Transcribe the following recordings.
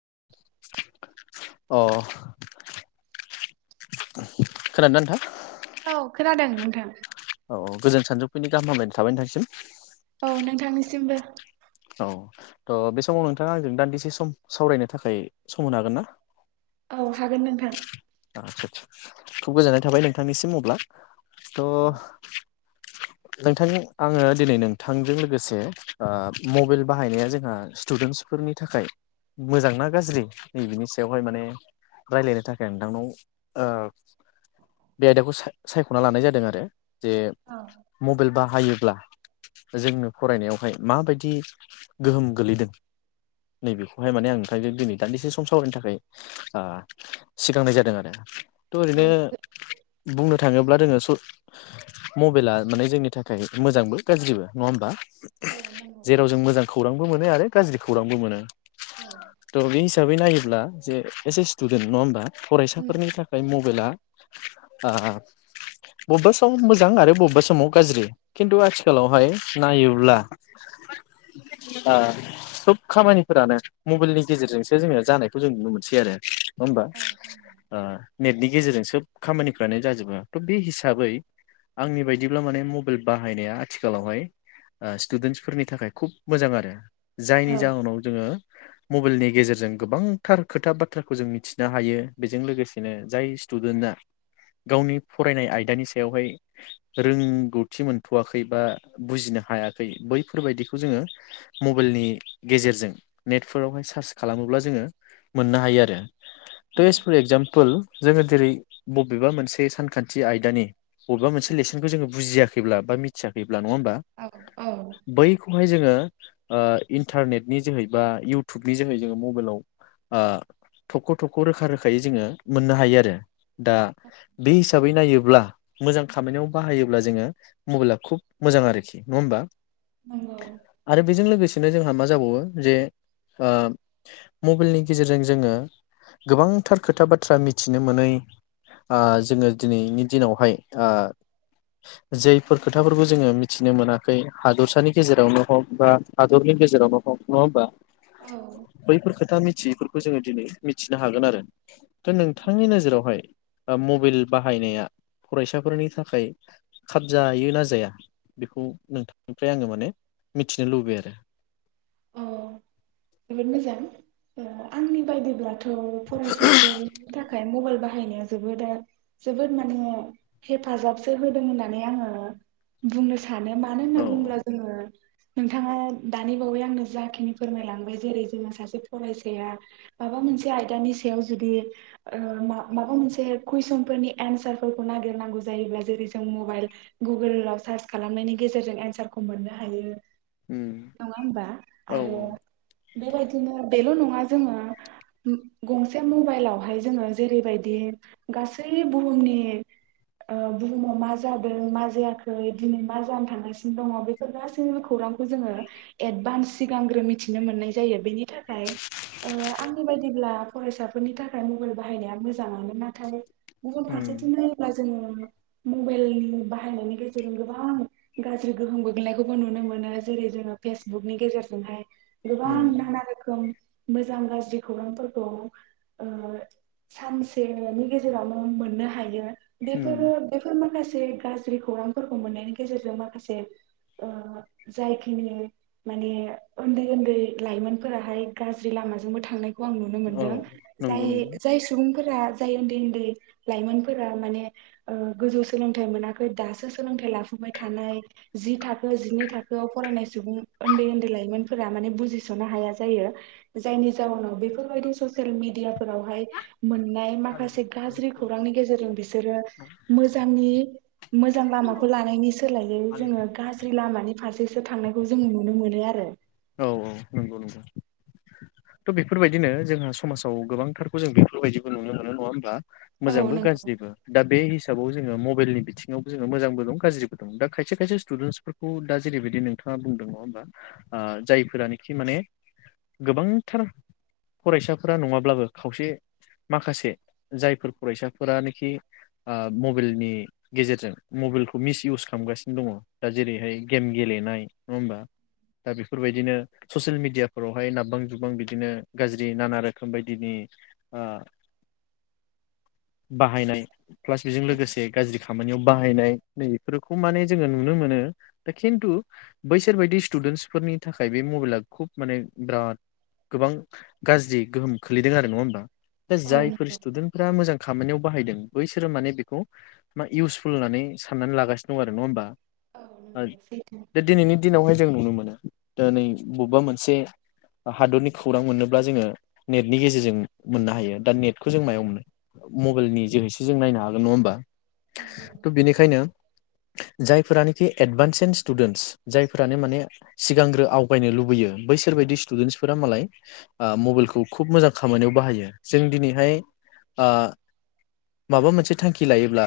अ खोनादोंना नोंथां औ खोनादों नोंथां औ औ गोजोन सानजौफुनि गाहाम हामलायनाय थाबाय नोंथांनिसिम सिमबो औ त' बे समाव नोंथाङा आंजों दान्दिसे सम सावरायनो थाखाय सम होनो हागोन ना औ हागोन नोंथां आ आतसा सा खुब गोजोननाय थाबाय नोंथांनिसिम अब्ला त' औ नोंथांनि आङो दिनै नोंथांजों लोगोसे ओ मबेइल बाहायनाया जोंहा स्टुडेन्टसफोरनि थाखाय मोजां ना गाज्रि नै बेनोस बेवहाय माने रायलायनो थाख ए नोंथांनाव ओ बे आयदाखौ सा सायख'ना लानाय जादों आरो जे औ मबेइल बा हायोब्ला जोंनो फरायनायावहाय माबायदि गोहोम गोलैदों नैबेखौहाय माने आं ओंखायनो दिनै दान्दिसे सम सावरायनो थाखाय ओ सिगांनाय जादों आरो त' ओरैनो बुंनो थाङोब्ला दोङो स मबेइला माने जोंनि थाखाय मोजांबो गाज्रिबो नंङा होमबा औ नंगौ जेराव जों मोजां खौरां बो मोनो आरो गाज्रि खौरांबो मोनो औ त' मिस हिसाबै नायोब्ला जे एसे स्टुडेन नङा होमबा फरायसाफोरनि थाखाय मबाइला आ बबेबा समाव मोजां आरो बबेबा समाव गाज्रि खिन्थु आथिखालावहाय नायोब्ला आ सब खामानिफोरानो मबेइलनि गेजेरजोंसो जोङो जानायखौ जों नुनो मोनसै आरो नङा होमबा औ नंगौ ओ नेटनि गेजेरजों सोब खामानिफ्रानो जाजोबो त बे हिसाबै आंनि बायद दिब्ला माने मबेइल बाहायनाया आथिखालावहाय ओ स्टुदेन्सफोरनि थाखाय खुब मोजां आरो जायनि औ जाहोनाव जोङो। मबाइलनि गेजेरजों गोबांथार खोथा बाथ्राखौ जों मिथिनो हायो। बेजों लोगोसेनो जाय स्टुडेन्टआ गावनि फरायनाय आयदानि सायावहाय रोंगौथि मोनथ'वाखै बा बुजिनो हायाखै बैफोरबायदिखौ जोङो मबाइलनि गेजेरजों नेटफोरावहाय सार्च खालामोब्ला जोङो मोननो हायो आरो। त' औ एस फर एगजामपोल जोङो जेरै बबेबा मोनसे सानखान्थि आयदानि बबेबा मोनसे लेसनखौ जोङो बुजियाखैब्ला बा मिथियाखै ब्ला नङा होमबा औ औ नंगौ बैखौहाय जोङो इटारनेटनि जोै बा इउटुबनि जोै जोङो मबाइलाव थख' थख' खौ रोखा रोखायै जोङो मोननो हायो आरो। दा बे हिसाबै नायोब्ला मोजां। खामानियाव बाहायोब्ला जोङो मबाइला खुब मोजां आरोखि नङा होमबा। नंगौ आरो बेजों लोगोसे नो जोंहा मा जाबावो जे मबाइलनि गेजेरजों जोङो। गोबांथार खोथा बाथ्रा मिथिनो मोनै जोङो दिनैनि दिनावहाय जैफोर खोथाफोरखौ जोङो मिथिनो मोनाखै हादरसानि गेजेरावनो हग बा हादरनि गेजेरावनो हग नङा होमबा। औ बैफोर खोथा मिथियिफोर खौ जों दिनै मिथिनो हागोन आरो दा नोंथांनि नोजोरावहाय मबाइल बाहायनाया फरायसाफोरनि थाखाय खाब जायो ना जाया बेखौ नोंथांनिफ्राय आङो माने मिथिनो लुबैयो आरो।? अ जोबोद मोजां आंनि बायदिब्लाथ' फरायसाफोरनि थाखाय मबाइल बाहायनाया जोबोद जोबोद माने हेफाजाबसो होदों होननानै आङो बुंनो सानो मानो होनना औ औ बुंङोब्ला जोङो। नोंथाङा दानि बावै आंनो जाखिनि फोरमायलांबाय जेरै जोङो सासे फरायसाया माबा मोनसे आयदानि सायाव जुदि माबा मोनसे कुइसन फोरनि एन्सारफोरखौ नागिरनांगौ जायोब्ला जेरै जों मबाइल गुगोलाव सार्च खालामनायनि गेजेरजों एन्सारखौ मोननो हायो। उम नङा होमबा। औ आरो बेबायदिनो बेल' नङा जोङो गंसे मबाइलावहाय जोङो जेरैबायदि गासै बुहुमनि बुहुमाव मा जादों मा जायाखै दिनै मा जानो थांगासिनो दङ बेफोर गासैबो खौरांखौ जोङो एडभान्स। सिगांग्रो मिथिनो मोननाय जायो बेनि थाखाय आंनि बायदिब्ला फरायसाफोरनि थाखाय मबाइल बाहायनाया मोजाङानो नाथाय गुबुन उम फारसेथिनो जोङो मबाइल बाहायनायनि गेजेरजों गोबां गाज्रि गोहोम गोग्लैनायखौबो नुनो मोनो जेरै जोङो फेसबुकनि गेजेरजों जोंहाय गोबा उम नाना आरख मोजां गाज्रि खौरांफोरखौ सानसेनि गेजेरावनो मोननो हायो। उम बेफोरो बेफोर माखासे ाखसे गाज्रि खौरांफोरखौ मोननायनि गेजेरजों माखासे जायखिनि माने उन्दै उन्दै लाइमोनफोराहाय गाज्रि लामाजोंबो थांनाय। आ नुनो औ मोनदों ज नंगौ नंगौ जाय सुबुं फोर जाय उन्दै उन्दै लाइमोनफोरा माने गोजौ सोलोंथाइ मोनाखै दासो सोलों थाइ लाफाय थानाय जि थाखो जिनै थाखोआव फरायनाय सुबुं उन्दै उन्दै लाइमोन म बुजिसनो ह जायो जायनि जनाव बेफोरबायदि ससिल मिदिया ावहाय मोननाय माखासे गाज खौांनि गेजेरजों बिसोरो मोजां लामाखौ लानायनि सोलायै जोङो गाज लाम फारसे सो थांनायखौ जों नुनो मोनो आरो। औ औ नंगौ नंगौ थ' बेफोरबायदिनो जोंहा समाजाव गोबांथारखौ जों बेफोरबायदिबो नुनो मोनो नङा होमबब्ला। औ मोजांबो नंगौ गाज्रिबो दा बे हिसाबाव जोङो मबाइलनि बिथिङावबो जोङो मोजांबो दं गाज्रिबो दं दा खायसे खायसे स्टुडेन्स फोरफोरखौ दा जेरैबायदि नोंथाङा बुंदों नङा होमबा? जायफोरानोखि माने गोबांथार फरायसाफोरा नङाब्लाबो खावसे माखासे जायफोर फरायसाफोरानोखि आ मबाइलनि गेजेरजों मबाइलखौ मिस इउस खालामगासिनो दङ दा जेरैहाय गेम गेलेनाय नङा होमबा? दा बेफोरबायदिनो ससियेल मिडियाफोरावहाय नाबबां जुबबां बिदिनो गाज्रि नाना रोखोम बायदिनि आ बाहायनाय प्लास बेजों लोगोसे गाज्रि खामानियाव बाहायनाय नै बेफोरखौ माने जोङो नुनो मोनो दा खिन्थु बैसोर बायदि स्टुदेन्सफोरनि थाखाय बे मबाइला खुब माने बिराद गोबां गाज्रि गोहोम खोलैदों आरो नङा होमबा? दा औ जायफोर नंगौ स्टुडेन्टफोरा मोजां खामानियाव बाहायदों बैसोरो माने बेखौ इउसफुल होननानै साननानै लागासिनो दं आरो नङा होमबा? सैथो बे दिनैनि दिनावहाय जों नुनो मोनो दि नै बबेबा मोनसे हादरनि खौरां मोननोब्ला जोङो नेटनि गेजेरजों मोननो हायो दा नेटखौ जों मायाव मोनो मबाइलनि जोहैसो जों नायनो हागोन नङा होमबा? थ' बेनिखायनो जायफोरानोखि एडभान्स सिन स्टुडेन्टस जायफोर [unintelligible] माने सिगांग्रो आवगायनो लुबैयो बैसोरबायदि स्टुडेन्टसफोरा मालाय आ मबाइलखौ खुब मोजां खामानियाव बाहायो जों दिनैहाय आ माबा मोनसे थांखि लायोब्ला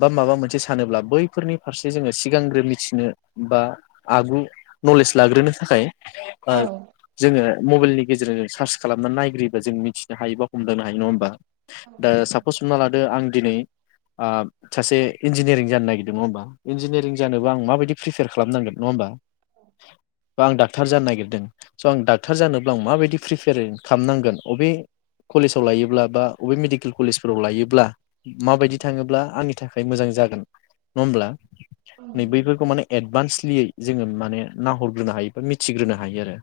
बा माबा मोनसे सानोब्ला बैफोरनि फारसे जोङो सिगांग्रो मिथिनो बा आगु नलेज लाग्रोनो थाखाय ओ औ जोङो मबाइलनि गेजेरजों जों सार्च खालामना नायग्रोयोबा जों मिथिनो हायो बा हमदांनो हायो नङा होमबा? औ दा नंगौ सापस हमना लादो आं दिनै आ सासे इन्जिनियारिं जानो नागिरदों नङा होमबा? इन्जिनियारिं जानोबा आं माबायदि फ्रिफार खालामनांगोन नङा होमबा? द बा आं डाक्टर जानो नागिरदों स' आं डाक्टर जोब्ला आं माबायदि फ्रिफेयारिं खामनांगोन अबे कलेजाव लायोब्ला बा अबे मेडिकेल कलेजफोराव लायोब्ला माबायदि थाङोब्ला आंनि था मोजां जागोन नङा होमब्ला? औ नै बैफोरखौ माने एडभान्स [unintelligible] जोङो माने नाहरग्रोनो हायो बा मिथिग्रोनो हायो आरो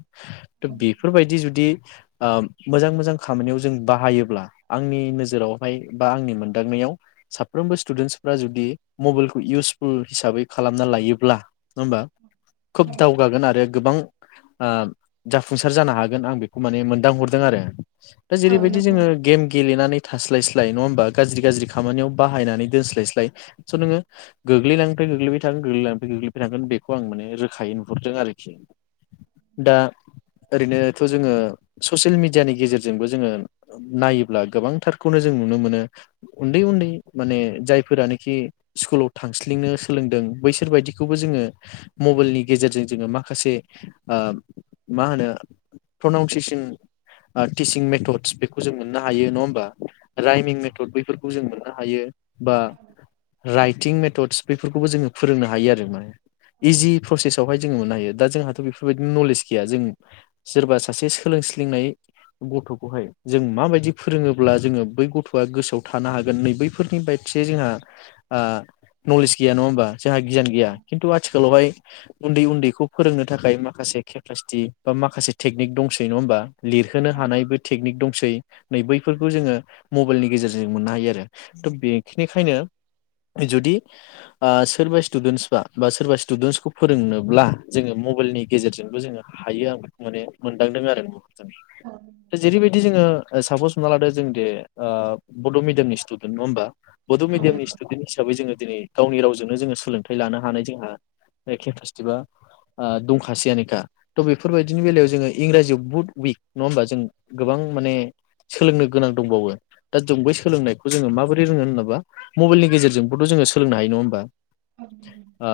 थ' बेफोरबायदि जुदि अ मोजां मोजां खामानियाव जों बाहायोब्ला आंनि नोजोरावहाय बा आंनि मोनदांनायाव साफ्रोमबो स्टुडेन्टसफ्रा जुदि मबाइलखौ इउसफुल हिसाबै खालामना लायोब्ला नङा होमबा? खोब दावगागोन आरो गोबां आ जाफुंसार जानो हागोन आं बेखौ माने मोनदांहरदों आरो। दा जेरैबायदि नंगौ जोङो गेम गेलेनानै थास्लायस्लाय नङा होमबा गाज्रि गाज्रि खामानियाव बाहायनानै दोनस्लायस्लाय स' नोङो गोग्लैनाङिनिफाय गोग्लैबाय थागोन गोग्लैनाङिनिफाय गोग्लैबाय थागोन बे खौ आं माने रोखायै नुहुरदों आरोखि दा ओरैनोथ' जोङो ससियेल मेडियानि गेजेरजोंबो जोङो नायोब्ला गोबांथारखौनो जों नुनो मोनो उन्दै उन्दै माने जायफोरानोखि स्कुलाव थांल्सिंनो सोलोंदों बैसोर बायदिखौबो जोङो मबाइलनि गेजेरजों जोङो माखासे ओ मा होनो प्रनाउनसियसन टिसिं मेथदस बेखौ जों मोननो हायो नङा होमबा? राइमिं मेथद बैफोरखौ जों मोनो हायो बा राइटिं मेथदस बेफोरखौबो जोङो फोरोंनो हायो आरो माने इजि प्रसेसआवहाय जोङो मोननो हायो दा जोंहाथ' बेफोरबायदिनो नलेज गैया जों सोरबा सासे सोलोंल्सिंनाय गथ'खौहाय जों माबायदि फोरोङोब्ला जोङो बै गथ'आ गोसोआव थानो हागोन नै बैफोरनि बायद से जोंहा ओ नलेज गैया नङा होमबा? जोंहा गियान गैया खिन्थु आं बेवहाय उन्दै उन्दैखौ फोरोंनो थाखाय माखासे केपासिटि बा माखासे टेकनिक दंसै नङा होमबा? लिरहोनो हानायबो टेकनिक दंसै नै बैफोरखौ जोङो मबाइलनि गेजेरजों मोननो हायो आरो थ' बेखिनिखायनो जुदि सोरबा स्टुडेन्टस बा बा सोर सोरबा स्टुडेन्सखौ फोरोंनोब्ला जोङो मबाइलनि गेजेरजोंबो जोङो हायो आं बेखौ माने मोनदांदों आरो [inaudible] जेरै बायदि बिदि जोङो सापस हमना लादो जों दे ओ बड' मिडियामनि स्टुदेन्त नङा होमबा? बड' औ नंगौ मिडियामनि सुटुदेन्द हिसाबै जोंङो दिनै गावनि रावजोंनो जोङो सोलोंथाइ लानो हानाय जोंहा केपासिटिबा दंखासैयनोखा तह बेफोरबायदिनि बेलायाव जोङो इंराजियाव बुहुत उइक नङा होमबा जों गोबां माने सोलोंनो गोनां दंबावो दा जों बै सोलोंनायखौ जोङो माबोरै रोङो होनाबा मबाइलनि गेजेरजोंबोथ' जोङो सोलोंनो हायो नङा होमबा? [inaudible] आ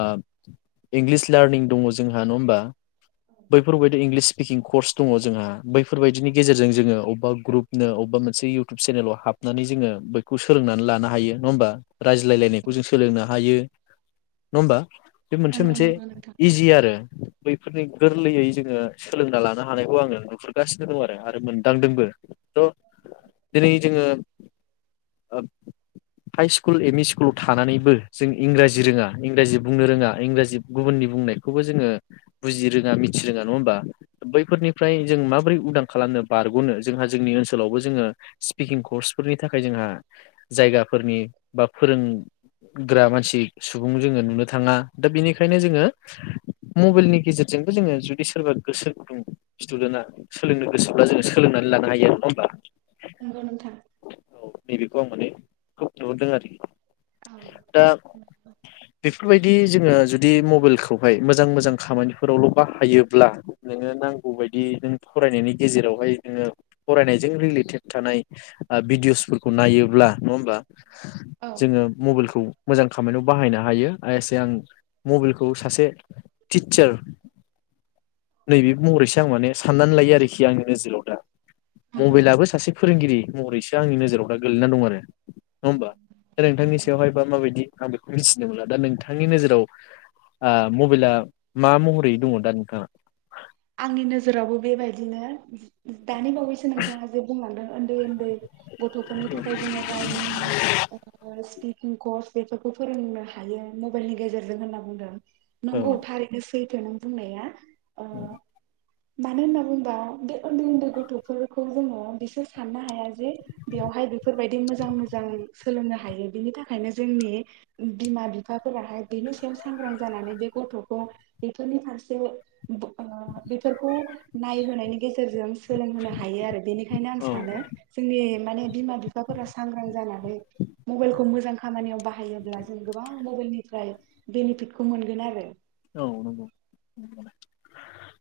इंलिस लार्निं दङ जोंहा नङा होमबा? बैफोरबायदि इंलिस किं कर्स दङ जोंहा बैफोरबायदिनि गेजेरजों जोङो अबेबा ग्रुप नो अबेबा मोनसे इउटुब चेनेलाव हाबनानै जोङो बैखौ सोलोंनानै लानो हायो नङा होमबा? रायज्लायलायनायखौ जों सोलोंनो हायो नङा ओमबा? बे मोनसे मोनसे नंगौ नोंथां इजि आरो बैफोरनि गोरलैयै जोङो सोलोंना लानो हानायखौ आङो नुहुरगासिनो दं आरो आरो मोनदांदोंबो थ' दिनै जोङो ओ हाइ स्कुल एमइ स्कुलाव थानानैबो जों इंराजि रोङा इंराजि बुंनो रोङा इंराजि गुबुननि बुंनायखौबो जोङो बुजि रोङा मिथि रोङा नङा होमबा बैफोरनिफ्राय जों माबोरै उदां खालामनो बारग'नो जोंहा जोंनि ओनसोलावबो जोङो स्पिकिं कर्सफोरनि थाखाय जोंहा जायगाफोरनि बा फोरोंग्रा मानसि सुबुं जोङो नुनो थाङा। दा बेनिखायनो जोङो मबाइलनि गेजेरजोंबो जोङो जुदि सोरबा गोसो गुदुं स्टुडेन्टआ सोलोंनो गोसोब्ला जोङो सोलोंनानै लानो हायो नङा होमबा? नोंगौ नोंथां औ नैबेखौ आं माने [unintelligible] आरोखि औ दा बेफोरबायदि दि जोङो जुदि मबाइलखौहाय मोजां मोजां खामानिफोरावल' बाहायोब्ला नोङो नांगौ बायदि नों फरायनायनि गेजेरावहाय नोङो फरायनायजों रिलेटेड थानाय ओ भिडिअसफोरखौ नायोब्ला नङा होमबा? औ जोङो मबाइलखौ मोजां खामानियाव बाहायनो हायो आ एसे आं। मबाइलखौ सासे टिचार नैबे महरैसो आं माने साननानै लायो आरोखि आंनि नोजोराव दा। नंगौ मबाइलाबो सासे फोरोंगिरि। महरैसो। आंनि नोजाव दा गोग्लैना दं आरो नङा होमबा दा नोंथांनि नंगौ सायावहाय बा माबायदि आं। मिथिनो मोनला दा नोंथांनि नोजोराव। ओ मबाइला मा महरै दंङ दा नोंथाङा। आंनि नोजोरावबो बेबायदिनो। दानि बावैसो नोंथाङा जे बुंलांदों। उन्दै उन्दै गथफोरनि थाखाय जोंङो रायनिं स्पिड। ओ कस बेफोरखौ फोरोंनो हायो मबाइलनि गेजेरजों होनना बुंदों। नंगौ औ थारैनोसै। फैथो नों बुंनाया। अ। मानोहोनना बुंबा बे। उन्दै उन्दै गथ'फोर। खौ जोङो बिसोर साननो हाया जे बेवहाय बेफोरबायदि मोजां मोजां सोलोंनो हायो बिनि थाखायनो जोंनि बिमा बिफाफोराहाय बिनि सायाव सांग्रां जानानै बे गथ'खौ बेफोरनि फारसे। [unintelligible] बेफोरखौ नायहोनायनि गेजेरजों। सोलोंहोनो हायो आरो बेनिखायनो आं औ सानो जोंनि। माने बिमा बिफाफोरा सांग्रां जानानै मबाइलखौ मोजां खामानियाव बाहायोब्ला जों गोबां मबाइलनिफ्राय बेनिफिटखौ मोनगोन आरो। औ नंगौ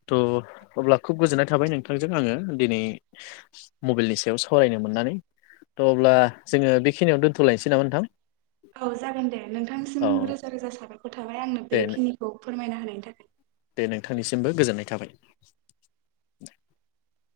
थ' अब्ला खुब गोजोननाय थाबाय नोंथांजों आंङो दिनै मबाइलनि सायाव सावरायनो मोननानै थ' अब्ला जोंङो बेखिनियाव दोन्थ'लायनोसै नामा नोंथां। औ जागोन दे नोंथांसिम औ रोजा रोजा साबायखर थाबाय आंनो दे बेखिनिखौ। फोरमायना होनायनि थाखाय। दे नोंथांनिसिमबो गोजोननाय थाबाय। [inaudible]